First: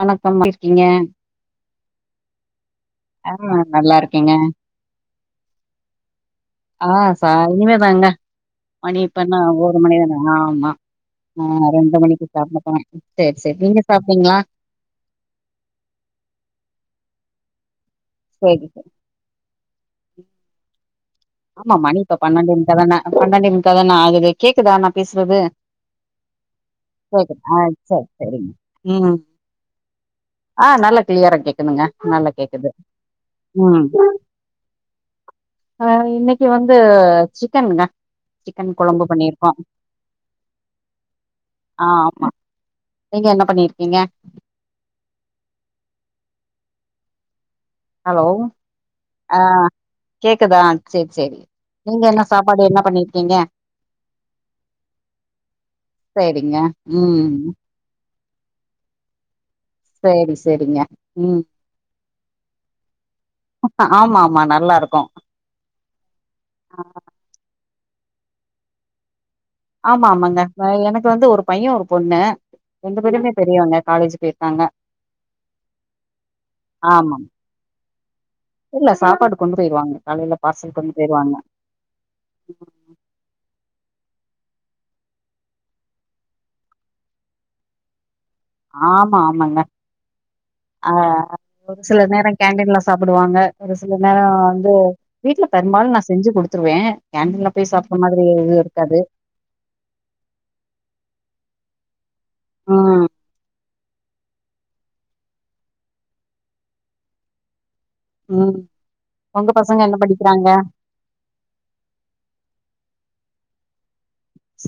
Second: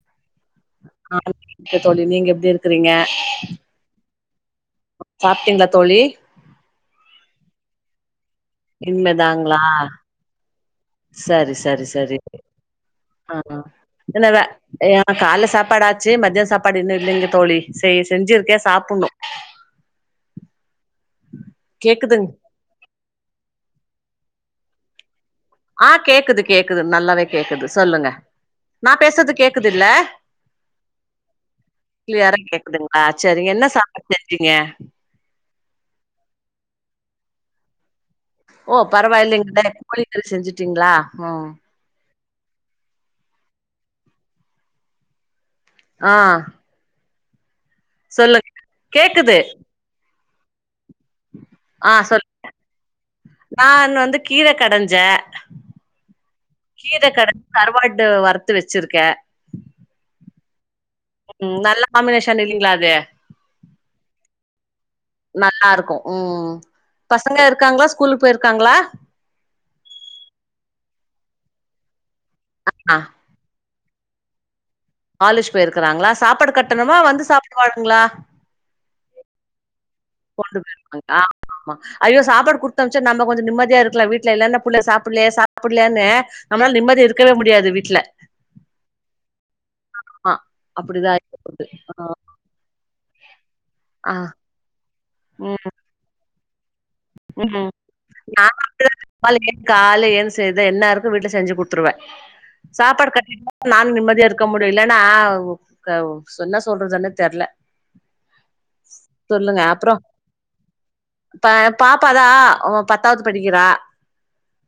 வணக்கம் எப்டி இருக்கிங்க ஆ தோழி நீங்க எப்டி இருக்கிறீங்க ஆ நா நல்லாருக் கேங்க சாப்ட்டீங்ளா தோழி இனிமே தாங்க மணி இப்பன்னா இனிமேதாங்களா ஒரு மணி தான ஆமா அ சரி சரி ரெண்டு சரி மணிக்கு சாப்ட [unintelligible] செர் ஆ செர் நீங்க என்னவ சாப்ட்டீங்ளா ஏ கால்ல சாப்பாடு ஆச்சு மத்ய சாப்பாடு இன்னு இல்லேங்க தோழி செ செஞ்சிருக்கே சாப்புண்ணோ ம் ஆமா மணி இப்ப கேக்குதுங் பன்னெண்டே முக்கா தான அ பன்னெண்டே முக்கா தான ஆகுது கேக்குதா நா பேஸ் அ கேக்குது கேக்குது நல்லாவே ஆ கேக்குது சேரி சொல்லுங்க சேரிங்க நா ம் பேசுற்து கேக்குதுல்ல ஆ நல்லா கிளியரா கேக்குதுங்க நல்லா க்ளியரா கேக்குது கேக்குதுங்ளா சேரிங்க என்ன சாப் [unintelligible] ங்க அ இன்னைக்கு வந்து சிக்கனுங்க சிக்கன் ஓ கொழம்பு பரவாயில்லைங் பண்ணிருக்கோ [unintelligible] கோழிக்கறி செஞ்சுட்டீங்ளா ம் ஆ ஆமா நீங்க என்ன பண்ணி இருக்கீங்க அ ஹலோ சொல்லு ஆ கேக்குது கேக்குதா சேரி சேரி அ நீங்க என்ன சொல்லு சாப்பாடு என்ன பண்ணிருக்கீங்க நா வந்து கீர கடஞ்சே சேரிங்க கீர கட ம் கருவாடு வரு த்து வச்சிருக்க சேரி சேரிங்க ம் நல்ல காம்பினேஷன் இல்லைங்ளா அது ஆமா ஆமா நல்லா இருக்கு நல்லாஇருக்கு ம் பசங்க இருக் காங்ளா ஸ்கூலுக் போய்ருக்காங்ளா ஆமா ஆமாங்க இப்ப எனக்கு வந்து ஒரு பையே ஒரு பொண்ணு ஆ ரெண்டு பேருமே பெரியவங்க காலேஜு போயிருக்காங்க காலேஜ் போய்ருக்குறாங்ளா சாப்பாடு கட்டணுமா ஆமா வந்து சாப்புடுவாங்ளா இல்ல சாப்பாடு கொண்டு போயிருவாங்க காலையில கொண்டு போ பார்சல் [unintelligible] வாங்ளா போயிருவாங்க ஆமா ஐயோ சாப்பாடு குடுத்தம்ச்சா நம்ம கொஞ்சோ நிம்மதியா இரு க்லா வீட்ல இல்லன்னா புள்ள சாப்புல்யே சாப்பிட்லேனு நம்மளால நிம்மதி இருக்கவே முடியாது வீட்ல ஆமா ஆமாங்க ஆ அ அப்டிதா ஆயிட்டு போது ஒரு சில ஆ நேரோ கேடீன்ல சா சாப்புடுவாங்க ஒரு சில ஆ நேரோ வந்து வீட்ல ம் பெருபாலு நா செஞ்சு குடுத் த்துடுவே ம் உம் ந [inaudible] காலேஜ கால ஏன்ச்சி எது என்ன இருக்கு வீட்ல செஞ்சு குடு துர்வே ம் சாப்பாடு கட் [inaudible] நான்ன் நிம்மதியா இருக்க முடில நா உ க உ சென்ன சொல்றதுனே தெர்ல உம் உங்க சொல்லுங்க பசங்க அப்றோ என்ன படிக்குறாங்க ப பாப்பாதா அவ பத்தாது படிக்கிறா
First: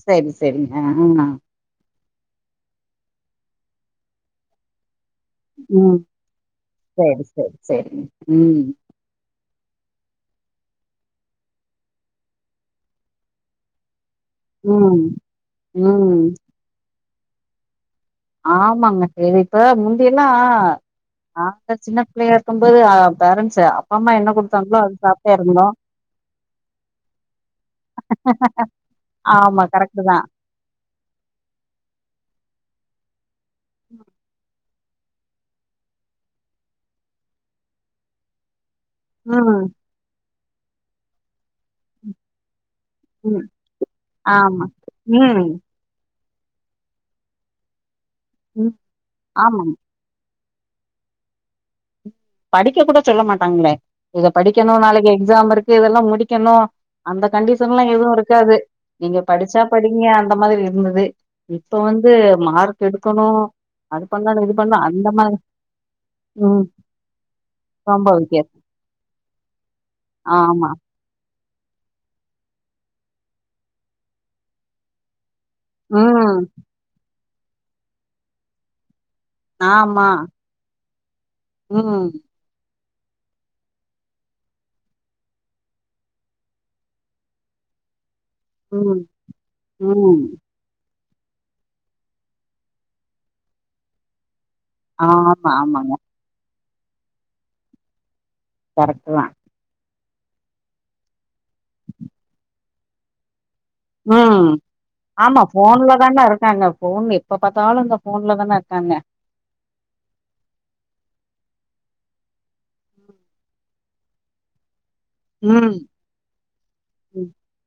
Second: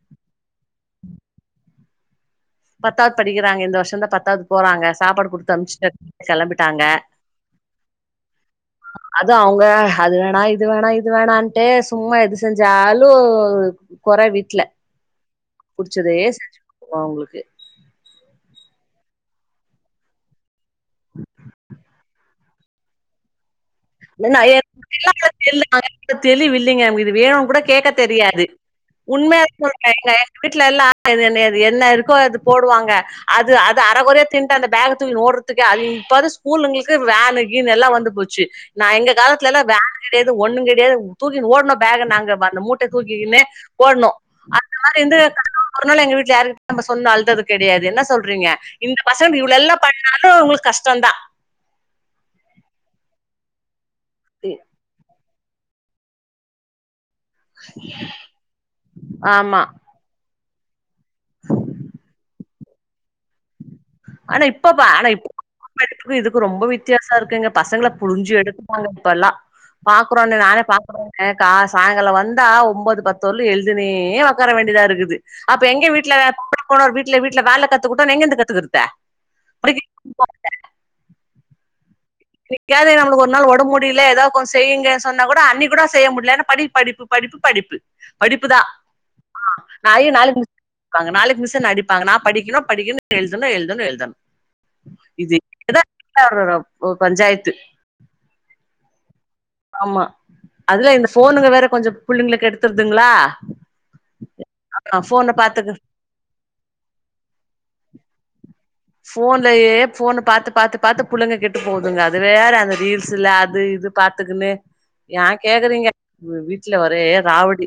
சேரி சேரிங்க ம் பத்தாத் படிக்குறாங்க இந்த வர்ஷந்தா பத்தாவ்து போறாங்க சாப்பாடு குடுத்து அம்ச்ட்ட ம் கெளம்பிட்டாங்க சேரி சேரி சேரிங்க ம் அது அவ் வ அது வேணா இது வேணா இது வேணாண்டே சும்மா எதுசெஞ்சாலூ கொற வீட்ல ம் புடிச்சதே ம் செஞ்சு வா உங்குளுக்கு ஆமாங்க சேரி இப்ப முந்தியெல்லா நாளா சின்ன பிள்ளேள அப்பம்போது ஆஹ் பேரண்ஸ்ஸ அப் நென்னா ஏர் [inaudible] இப்ப தெளிவில்லைங்க உங்கிது வேணூ கூட கேக்க தெரியாது உண்ம ஆமா கரெக்ட் தா [inaudible] வீட்லெல்லா எது என்ன ஏது என்ன இருக்கோ அது போடுவாங்க அது அது அரகொரியா தின் ப்ப அந்த பேக தூகிட் ஓடுறதுக்கே அஹ்ழி இப்பாது ஸ்கூலுங்கிளுக்கு வேனு கீன்னு எல்லா வந்து போச்சு நா எங்க ம் கால்த்துலலா வேனு கீனு எ து ஒண்ணுங் கெடுயா தூரு தின் ஓட்னோ பேக நாங்க பா அந்த மூட்ட தூக்கி இன்னு ம் ஓட்னோ ஆமா அந்த மாரி இர்ந்து [unintelligible] ம் அதுனால எங்க வீட் யாரு நம்ம சொன்னோ அழ்தது கெடுயாது என்னா சொல் றீங்க ம் இந்த பசங் ஆமா இவுளெல்லா பண்ணாலூ உங்ளுக் கஷ்டோந்தா படிக்க கூட சொல்ல மாட்டாங்ளே இத படிக்கணு நாளைக்கு எக் ஜாம் இருக்கு இதெல்லா முடிக்கணு அந்த கண்டிஷன்லா எதூ இருக்காது நீங்க படிச்சா ஆமா படிங்க அந்த மாதிரி இருந்தது இப்போ வந்து மார்க் எடு கணு அது ஆனா பண்லானு இது பண்லா இப்பப்ப ஆனா அந்த மாரி உம் உம் தா இருக்குங்க பசங்ள புளுஞ்சு எடுப்பாங்க இப்பல்லா பாக்குறோனு நானே ஆமா பாக்குறே எனக்கா சாய்ங்கலொ வந்தா ஒம்போது பத்துல்ல எழ்தினே ஒக்கார வேண்டிதா இருக்குது அப்பு எங்க வீட்லர ம் பாத்துட்டு போறார் வீட்ல வீ ட்ல வேல கத்துகுட் ப்ப நா எங்கந்து கத்துகுடுத்த ஆமா உம் பியாது நமுளுக் ஒர் நாள் ஒடம் முடியில எதா கொன் செய்யிங்க சொன்னா கூட அன்னிக் கூடோ செய்ய முட்லனா படிப் படிப்பு படிப்பு படிப்பு படிப்புதான் ம் ஆ் நாளை ம் நாளைக்கு மிஸ் ங்க நாளைக்கு மிஸ் என்ன அடிப்பாங்க நான் படிக்கணும் படிக்கணும் எழுதணும் எழுதணும் எழுதணும் இது ஆமா இத ஆமாங்க ஒரு ஓ பஞ்சாயத்து கரெக்ட தான் ஆமா அதுல இந்த போனுங்க வேற கொஞ்சோ பிள்ளங்களுக்கு எடுத்து த்துங்களா உம் ஆமா போன்லதானா இருக்காங்க போன் இப்ப பாத்தாலும் இந்த போன்ல தானே இருக்காங்க போன்லயே போதுங்க அது வேற அந்த ரீல்ஸ் இல்ல அது இது பாத்துக்குன்னு ஏன் ம் கேக்குறீங்க வீட்டுல ஒரே ராவடி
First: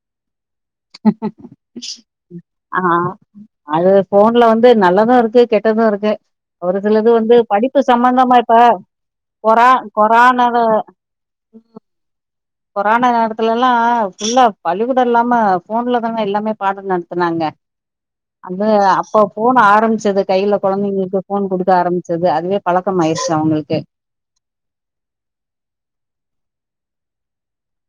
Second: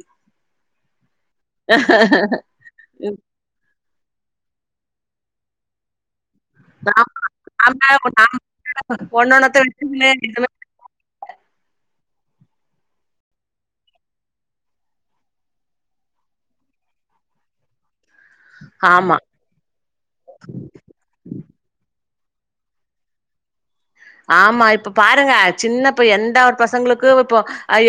ஆஹ் அது போன்ல வந்து நல்லதும் இருக்கு கெட்டதும் இருக்கு ஒரு சிலது வந்து படிப்பு சம்பந்தமா இப்ப கொற கொறானத கொரோனா நேரத்துல எல்லா ஃபுல்லா பளிகூடம் இல்லாம போன்ல தானே எல்லாமே பாட நடத்தனாங்க அது ஆமா அப்ப போன் ஆரம்பிச்சது கையில குழந்தைங்களுக்கு போன் குடுக்க ஆரம்பிச்ச து அதுவே பழக்கம் ஆயிடுச்சு அவங்களுக்கு ஆமா இப்ப பாருங்க சின்னப்ப எந்த ஒரு பசங்களுக்கு இப்போ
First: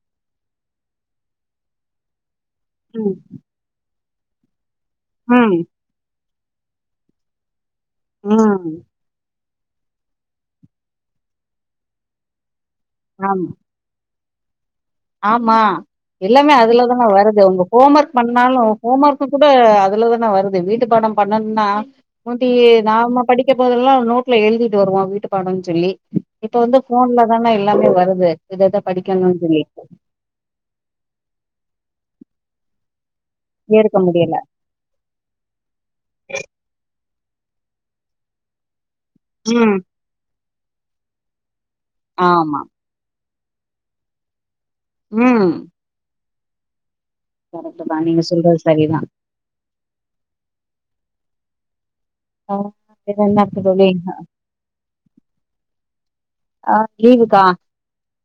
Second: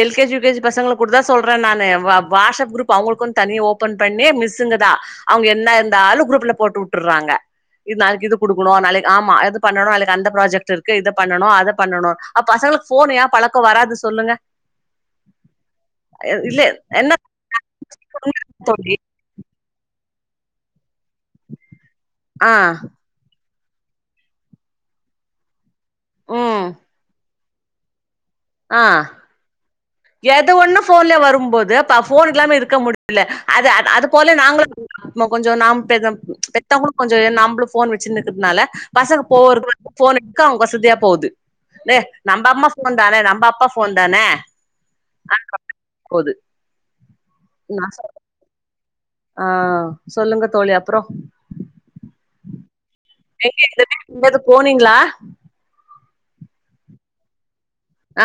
L K G U K G பசங்களுக்கு கூட தான் சொல்றேன் நானு வாட்ஸ்அப் ரூப் ம் அவங்களுக்குக்கும் தனிய ஓபன் பண்ணே மிஸ் மிஸ்ங்கதான் அவங்க ம் என்ன இருந்தாலும் குரூப்ல போட்டு உட்டுறாங்க இது நாளைக்கு இது ம் கொடுக்கணும் நாளைக்கு ஆமா அது பண்ணும் அது அந்த ப்ராஜெக்ட் இருக்கு இத பண்ணணும் அத பண்ணணு அப்ப பசங்களுக்கு போன் ஏ ஆமா பழக்கம் வராது சொல்லுங்க ஆமா எல்லாமே இல்ல அதுலதானே என்ன வருது உங்க ஹோம் ஒர்க் பண்ணாலும் தோழி ஹோம் ஒர்க்க கூட அதுலதான வருது வீட்டு படம் பண்ணும்னா முந்தி ஆ நாம படிக் இப்ப போதல்லா நோடல எழுதிட்டு வருவோ வீட்டு பாடம்னு சொல்லி இப்ப ம் வந்து போன்ல தான எல்லாமே வருது இத இத படிக்கனுன்னு சொல்லி எத ஒண்ணு போன்ல வரும்போது அ போன் எல்லாமே இருக்க முடியு இல்ல அது ஏற்க அது போல முடியல நாங்களு [unintelligible] கொஞ்சோ நாம் பெத்தங் கொஞ்சோ நம்புளு ஃபோன் வச்சின்ருக்கறதுனால பசங்கக்கு போ ம் [unintelligible] ஃபோன் [unintelligible] எடுக்க அவங்க [unintelligible] போது ண்ணே நம்ப ஆமா அம்மா ஃபோன் தானே நம்ப அப் ப்பா ஃபோன் தான ம் கரெக்ட்டு தா நீங்க சொல்றது சரிதா ஆ சொல்லுங்க தோழி அப்ற ஆ வேற என்ன எங்க இருக்கு தோழி [unintelligible] எங்கயாது போனீங்களா ஆ லீவுக்கா ஆ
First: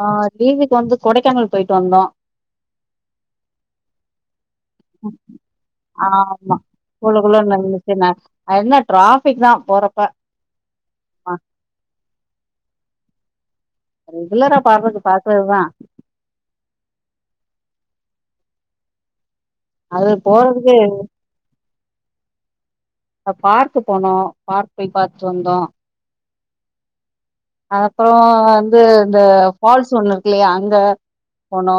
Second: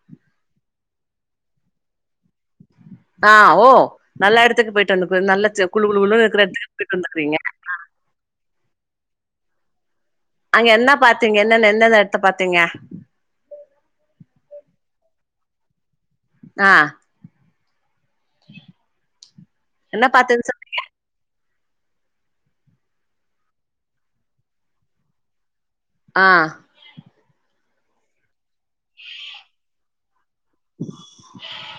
ஆ லீவுக்கு வந்து கொடைக்கானல் போயிட்டு வந்தோ ஆ ஓ நல்ல எடத்துக்கு போயிட்டு வந்துக் நல்ல ஜ குளு குளுன்னு இருக்க ஆமா எடத்துக்கு போயிட்டு வந்துருக்குறீங்க அது என்ன டிராஃபிக் தான் போறப்ப அங்க என்னா பாத்தீங் என்னன்ன என் ன்னன்ன எடத்த பாத்தீங்க ரெகுலரா பாக்றது பாத்ததுதா ஆ என்ன அது பாத்தேன்னு சொல் போறதுக்கே பார்க்கு போனோ பார்க் போய் பாத்துட் வந்தோ ஆ அது அப்ற ந்து இந்த ஃபால்ஸ் ஒண்ணு இருக்கு இல்லியா அங்க போனோ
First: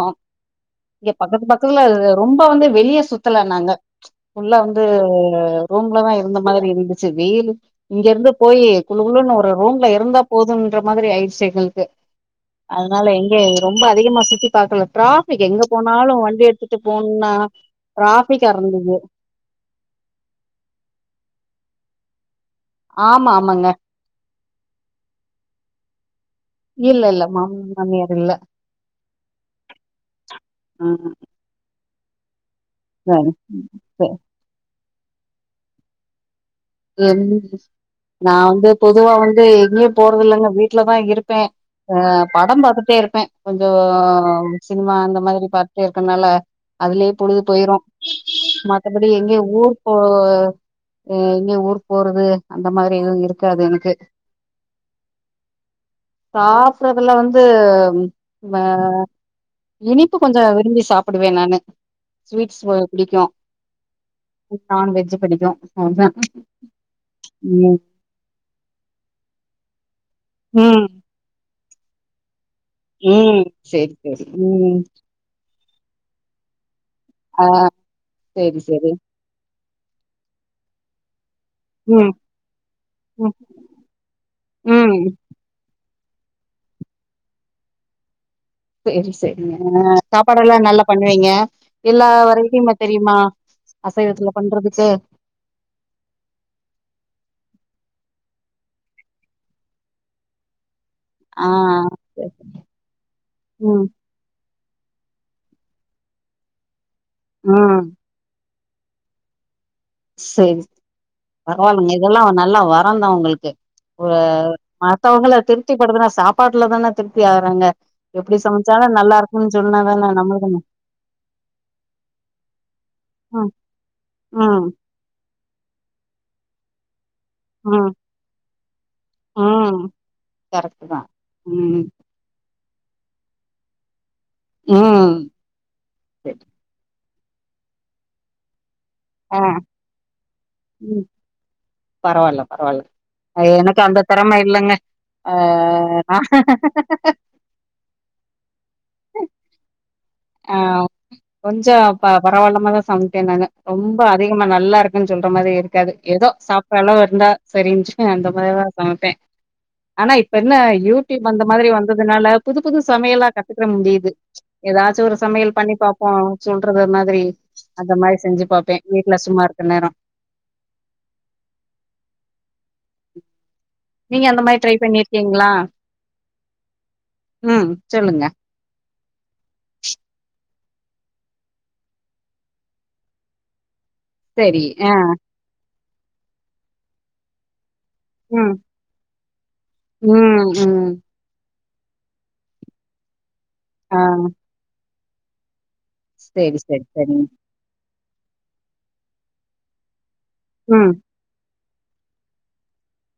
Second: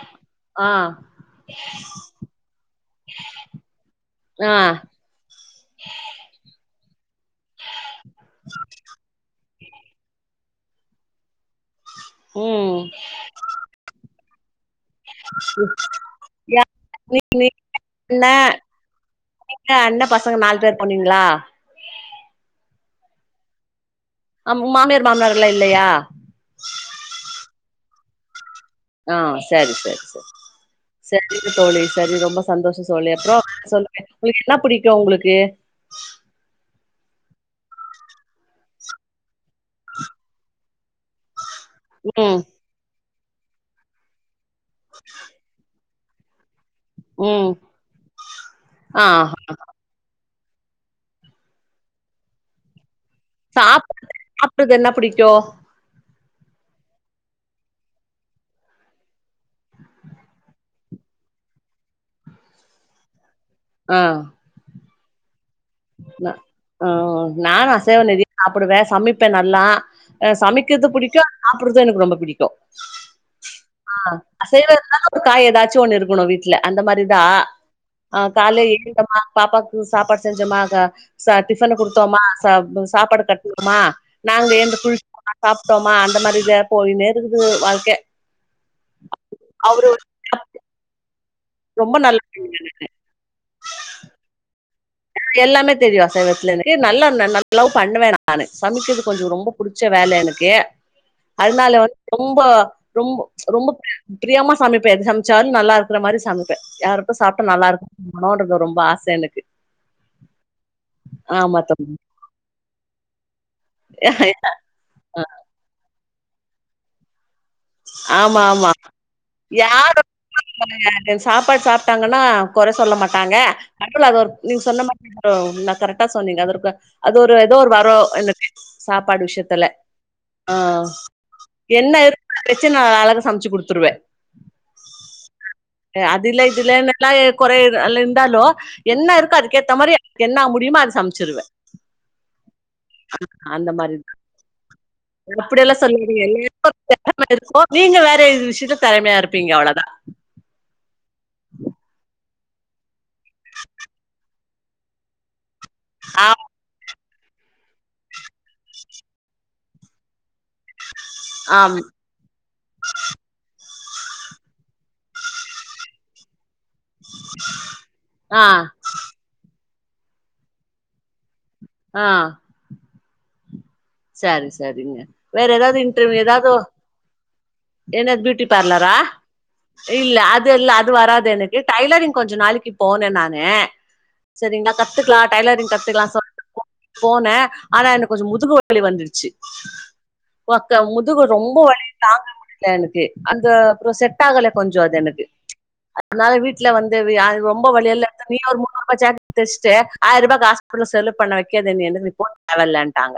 ஆ இங்க பக்கத்து பக்கத்துல ரொம்ப வந்து வெளிய சுத்தல நாங்க ஆ ஃபுல்லா வந்து ரூம்லதா இருந்த மாதிரி இருந்து செர் வெயிலு இங்கருந்து போயி குளு குளுன்னு ரூம்ல இருந்தப் போதுன்ற மாதிரி ஆயிருச்சு [unintelligible] ம் அதனால எங்க ரொம்ப அதிகமா சுத்தி பாக்கல டிராஃபிக் எங்க போனாலு வண்டி ஏ எடுத்துட்டு போணுனா அண்ண டிராஃபிக்காருந்தது ஏ அண்ண பசங்க நாலு பேர் போனீங்களா ஆமா ஆமாங்க ஆம் மாமியார் மாமனார் வீடலா இல்லையா இல்ல இல்ல மாமி மாமியார் இல்ல ஆ சரி சரி சரி ம் சரிங்க தோழி சரி ரொம்ப சந்தோஷோ தோழி சரி அப்பறோ சொல்லுங்க சரி. உங்களுக்கு என்ன பிடிக் கு உங்களுக்கு கம்மி ரைஸ் நா வந்து பொதுவா வந்து எங்கயு போறதில்லங்க வீட்லதா இருப்பே அ ம் படம் பாத்துட்டே இருப்பே. கொஞ்சோம் சினிமா அந்த மாதிரி பாத் இப்டி இருக்கனால அதுலயே பொழுது ம் போயிரு. ஆ மத்தபடி எங்கே ஊருக் போ [unintelligible] நீ ஊர்க் போறது அந்த மாரி சாப் சாப்பட்றது என்ன புடிக்கு. சாப்றதுல வந்து ம் அ இனிப்பு கொஞ்சோ விரும்பி சாப்புடுவே நானு ஸ்வீட்ஸ் அ புடிக்கு. ஆ நானுவெஜ் வெஜி புடிக்கு. அவுள்தா அ அ நானு அசைவோ நெறைய சாப்புடுவே சமைப்பே நல்லா அ சமைக்கறது ம் புடிக்கு. சாப்புட்றது எனக்கு ரொம்ப புடிக்கு. ம் சேரி சேரி ம் ச்சு ஒன்னு இருக்கனு வீட்ல அந்த மாரி இதுதா ஆ ஆ சரி கால்ல சரி எழுந்தமா பாப்பாக் ம் சாப்பாடு செஞ்சோமா தா ச டிஃபன ம் குடுத்தோமா ச சாப் சாப்பாடு ம் கட்னோமா நாங்க எந்து ம் [inaudible] சாப்டோம் ஆ அந்த மாரிதா போயினே இருக்குது வாழ்க்கை சேரி சேரிங்க ஆ சாப்பாடெல்லா நல்லா பண்ணுவீங்க ரொம்ப எல்லா நல்ல வெரைட்டியு பண்ண தெரியுமா அசைவத்துல பண்றது எல்லாமே தெரியு அசைவத்துல எனக்கு நல்லா நல்லாவு பண்ணுவே நா நானு சமைச்சது கொஞ்ச ரொம்ப புடிச்ச வேல எனக்கு ஆ அதனால வந்து சரி. ரொம்பொ ரொம்பொ ரொம்பொ ம் ப்ரியமா சமைப்பே எது சமிச்சாலு நல்லாருக்ற மாரி சமைப்பே யா சாப்ட்டா ம் நல்லாருக்கு மனோன்ருக்கு ரொம் வாச எனக்கு செரி ஆமா பரவால்லங்க தோழி இதெல்லா நல்ல வரந்தா உங்களுக்கு ப்ப மத்தவங்கள திருப்திபடுத்துனா சாப் பாடுல தான அது ஆமா ஆமா இருக்குன்னு யாரு [inaudible] சொன்னாதான நம்மளுக்குன்னு சாப்பாடு சாப்ட்டாங்கன்னா கொறை சொல்ல மாட்டாங்க ம் அதுல அது ஒரு நீங்க ம் சொன்ன மாரி அப்பறோ நா கரெக்டா சொன்னீங்க அதற்கு அது ஒரு ஏதோ ஒரு ம் வரோ எனக்கு சாப்பாடு விஷயத்துல ம் ஆ கரெக்ட்டு தா ம் என்ன இருக் பிரச்சனை நா அழகா சமைச்சி குடுத்துருவே ம் அது சரி இல்ல இது இல்லன்னு என்ன கொற அதுல இருந்தாலு என்ன இருக்கோ ஆ அதுக்கேத்த மாரி என்ன முடியுமோ அத ம் சமச்சிருவே பரவால்ல பரவால்ல அந்த எனக்கு மாரிதா திறம இல்லங்க ஆ இப்டியெல்லா நா சொல்லாதீங்க என்னய பாத் [unintelligible] நீங்க வேற இந்த விஷ்யத்து தெறய்மையா இருப்பீங்க அவ்ளதா அவ் கொஞ்சோ பாக் பரவால்லாமதா சம்ட்டேனாங்க ரொம்ப அதிகமா நல்லா இருக்குன் சொல்ற மாதியே இர் காது எதோ சாப்றல்லவர் இந்தா சரின்ச்சு அந்த மாய்தா சமப்பே ஆனாய் பென்ன யூட்யூப் அந்த மாதிரி ஆம் வந்ததுனால புது புது சமையலா கத்துக்குட முடித் து ஏதாச்சொரு சமையல் பண்ணி பாப்போ சொல்றது மாதிரி அந்த மாரி ஆ செஞ்சு பாாப்பே வீட்ல சுமார் என்நேரு ஆ நீங்க அந்த சரி மாரி ட்ரை சரிங்க வேற பண்ணிருக்கீங்களா ஏதாவ் இன்டர்வி ஏதாதோ ம் என்னத் சொல்லுங்க ப்யூட்டி பார்லரா இல்ல அத் இத்இல்ல அது வராது எனுக்கு டைலரிங் கொஞ்சு நாளிக்கு போனே நானே சரி சரிங்க நா ஆ கத்துக்லா டைலரிங் கத் ட்டுதா சொல்ணு ஃபோன ஆனா எனக்கு கொஞ்சோ ம் முதுகு வலி வந்துருச்சி ம் ஒக்கா ம் முதுகு ரொம்ப வலி தாங்க முடில எனக்கு அந்த அப்பறோ ஆ செட் ஆகல கொஞ்சோ அது எனக்கு அதனால செரி வீட்ல செரி வந்து ஆ செரிங்க ரொம்ப வலியல்ல தனியா ஒரு முந்நூறு ரூபா ஜாக்கெட் தச்ட்டு ஆயர்ருபா காசுக்குள்ள ம் செலவு பண்ண வெ [unintelligible] தேவ இல்லன்ட்டாங்க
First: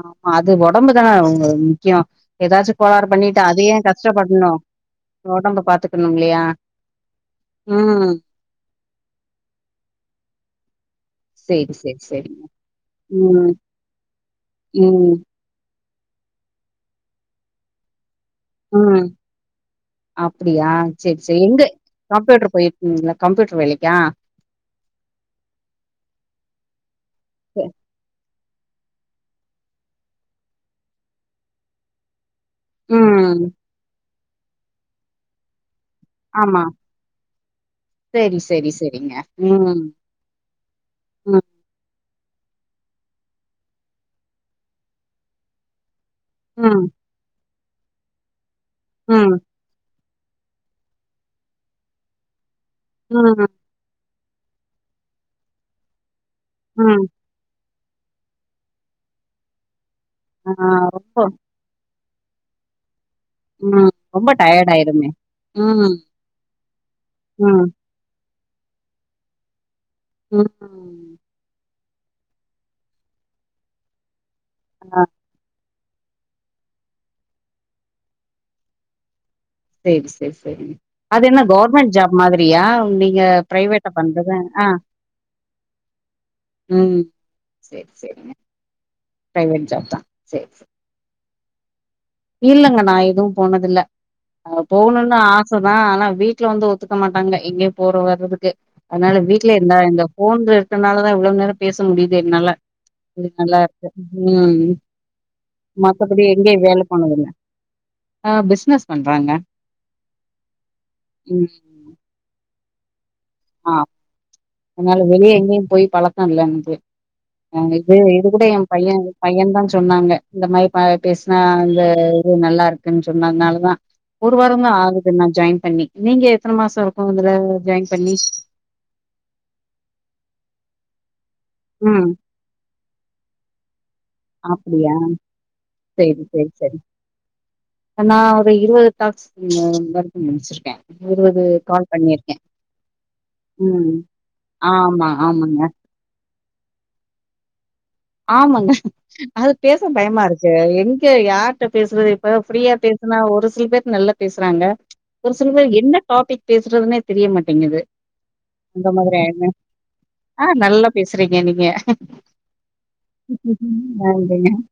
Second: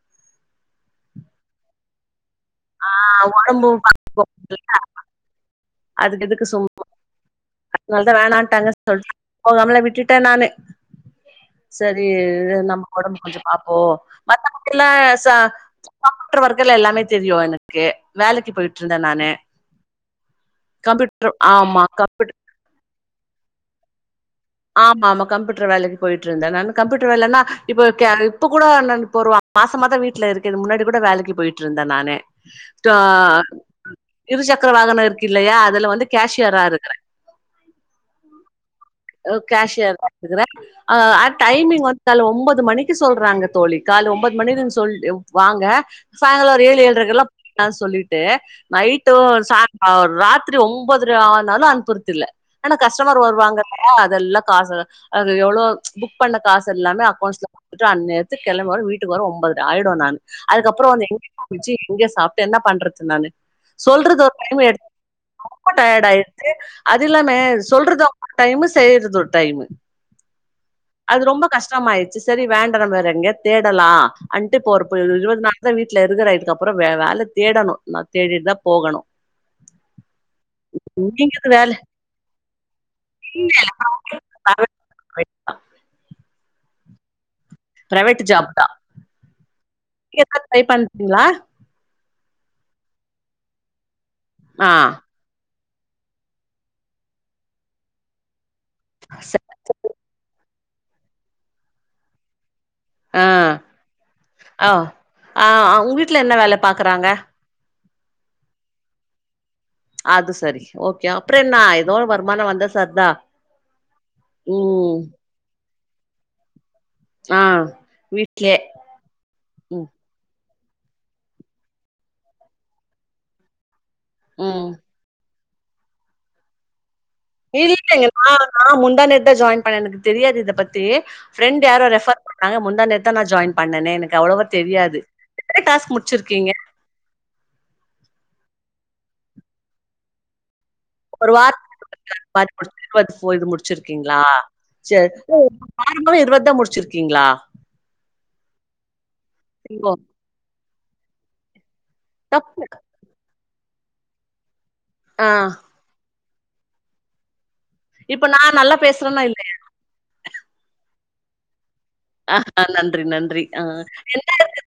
ஆமா அது ஒடம்புதா அவங்களுக்கு முக்கிய எதாச்சு கோளறு ஆஹ் பண்ணிட்டு அத உடம்பு ஏ கஷ்டப்பட்ணு ஒடம்ப பாத்துக்கணுமில்லையா அதனாலதா வேணான்ட்டாங்கன் சொல்ட்டு போகாமலே விட்டுட்ட நானு சேரி சேரி சரி சேரிங்க நம்ம ஒடம்பு கொஞ்ச ம் பாப்போ மத்ததுக்கெல்லா ம் ச [unintelligible] கள் எல்லாமே தெரியு எனக்கு வேலைக்கு போய்ட்ருந்த ம் நானு அப்டியா சேரி கம்ப்யூட்ரு சேரி எங்க ஆமா கம் கம்ப்யூட்டர் போயிருக்கிங்ளா கம்ப்யூட்டர் வேலைக்கா ஆமா ஆமா கம்ப்யூட்டர் வேலைக்கு போயிட்ருந்த நானு கம்ப்யூட்டர் வேலன்னா ச இப்ப கேல் இப்ப கூட நான் இப்ப ஒரு மாசமாதா வீட்ல இருக்க முன்னாடி கூட வேலைக்கு போயிட்ருந்த நானு ட ம் இருசக்கர வாகன இருக்கு இல்லையா அதுல வந் ஆமா செரி செரி செரி அ கேஷியரா இருக்கற ஆ ம் டைமிங் வந் து காலைல ஒம்பது மணிக்கு சொல்றாங்க தோழி காலல ஒம்பது மணின்னு சொல்டு வாங்க சாங்கால ஒரு ஏழு ம் ஏழ்ரைக்கெலா நா சொல்லிட்டு நைட்டு ம் சா ராத்திரி ஒம் பதர ஆனாலு அனுப்பறதில்ல ஆனா கஸ்டமர் ம் வருவாங்க ஆ அதெல்லா காசு அது எவ்ளோ புக் பண்ண காசெல்லாமே ம் அக்கௌண்ட்ஸ்ல விட்டுட்டு அன்னேரத்துக்கு கெளம் வர வீட்டுக்கு வர ஒமபோதர ஆயிடு நான் ஆ அதுக்கப்பற வந்து ரொம்ப எங்க குளிச்சு எங்க சாப் என்ன பண்றது நானு ம் சொல்றது ரொம்ப ஒரு டைம் டயர்ட் எடு ஆயிருமே ரொம்ப ம் டயர்டாயிடுது அதில்லாமே ம் சொல்றது ஒரு டைமு செய்யறது ஒரு டைமு ம் டமாயிடுச்சு செரி வேண்டா நம்ம வேறெங்யாது தேடலா வண்ட்டு இப்போ ஒரு ப ஆ இருவது நா அத்த வீட்டுல இருக்கற இதுக்கு அப்பறம் வேற வேல தேடணும் நா தேடிட்டு தா போகணும் செரி செரி செரி அது நீங்க என்ன எது வேல கவர்மெண்டட் ஜாப் மாதிரியா நீங்க பிரைவேட்ட பண்றது ஆ ம் சேரி பிரவேட் சேரிங்க ஜாப் தா பிரைவேட் ஜாப் தா நீங்க எதுனா ட்ரை பண்றீங்களா இல்ங்க நா எதுவும் போனதில்ல அ ஆ போகணும்னு ஆ சைதா ஆனா வீட்டுல வந்து ஒத்துக்க மாட்டாங்க எங்கேயு போற வர்றதுக்கு அதனால சரி. வீட்ல இருந்தா எங்க போன் இதனால தா இவ்ளோ நேரம் பேச முடியுது என்னால ஆ இது நல்லா இருக்கே உம் ஆ ஆ உங்க வீட்ல மத்தபடி என்ன எங்கய வேல பாக்குறாங்க போனதில்ல ஆ பிசினஸ் பண்றாங்க அது சரி ஓகே அப்பறம் ம் என்னா ஏதோ வருமானம் வந்தா தந்தா ஆ அதனால வெளியே எங்கயும் போயி பழக்கம் இல்ல எனக்கு ஆ அ இது இது கூட வீட்லயே என் பையன் பையன் தா ம் சொன்னாங்க இந்த மாரி ப பேசினா அந்த இது நல்லா இருக்குன்னு சொன்னதுனாங்க அதனாலதா ஒரு வாரம ம் தா ஆகுது நா ஜாயின் பண்ணி நீங்க எத்தன மாசம் இரு இதுல ஜாயின் பண்ணி ஆ முந்தா நேத்துதா ஜாயின் பண்ண எனக்கு தெரியாது இத பத்தி ப்ரெண்ட் யாரோ ம் ரெஃபர் பண்ணாங்க முந்தா நேத்துதா நா ஜாயின் பண்ணேனே எனக்கு அவ்ளவா அப்டியா தெரியாது என்ன டாஸ்க் சேரி முடிச்சிருக்கீங்க சேரி சேரி நா [unintelligible] முடிச்சிருக்கே ஒரு இருவது கால் வாரத்துக்கு பண்ணிருக்கே [unintelligible] இருபது இது ம் முடிச்சிருக்கிங்களா ம சேரி ஆமா ஆமாங்க வார [unintelligible] தா முடிச்சிருக்கீங்களா ஆமாங்க அது பேச ஓ பயமா இருக்கு லே இங்க யா ட்ட பேசுறது இப்ப தப்பு ஃப்ரியா பேசுனா ஒன்னு சில பேர் நல்லா பேசுறாங்க ஆ ஒரு சில போ என்ன டாபிக் பேசுறதுனே தெரிய மாட்ட ங்குது இப்ப நா நல்லா எந்த பேசுறேனா மாதிரி இல்லையா அ நல்ல பேசுறீங்க நீங்க அ ஆஹ் நன்றி நன்றி ஆஹ் நன்றி. என்ன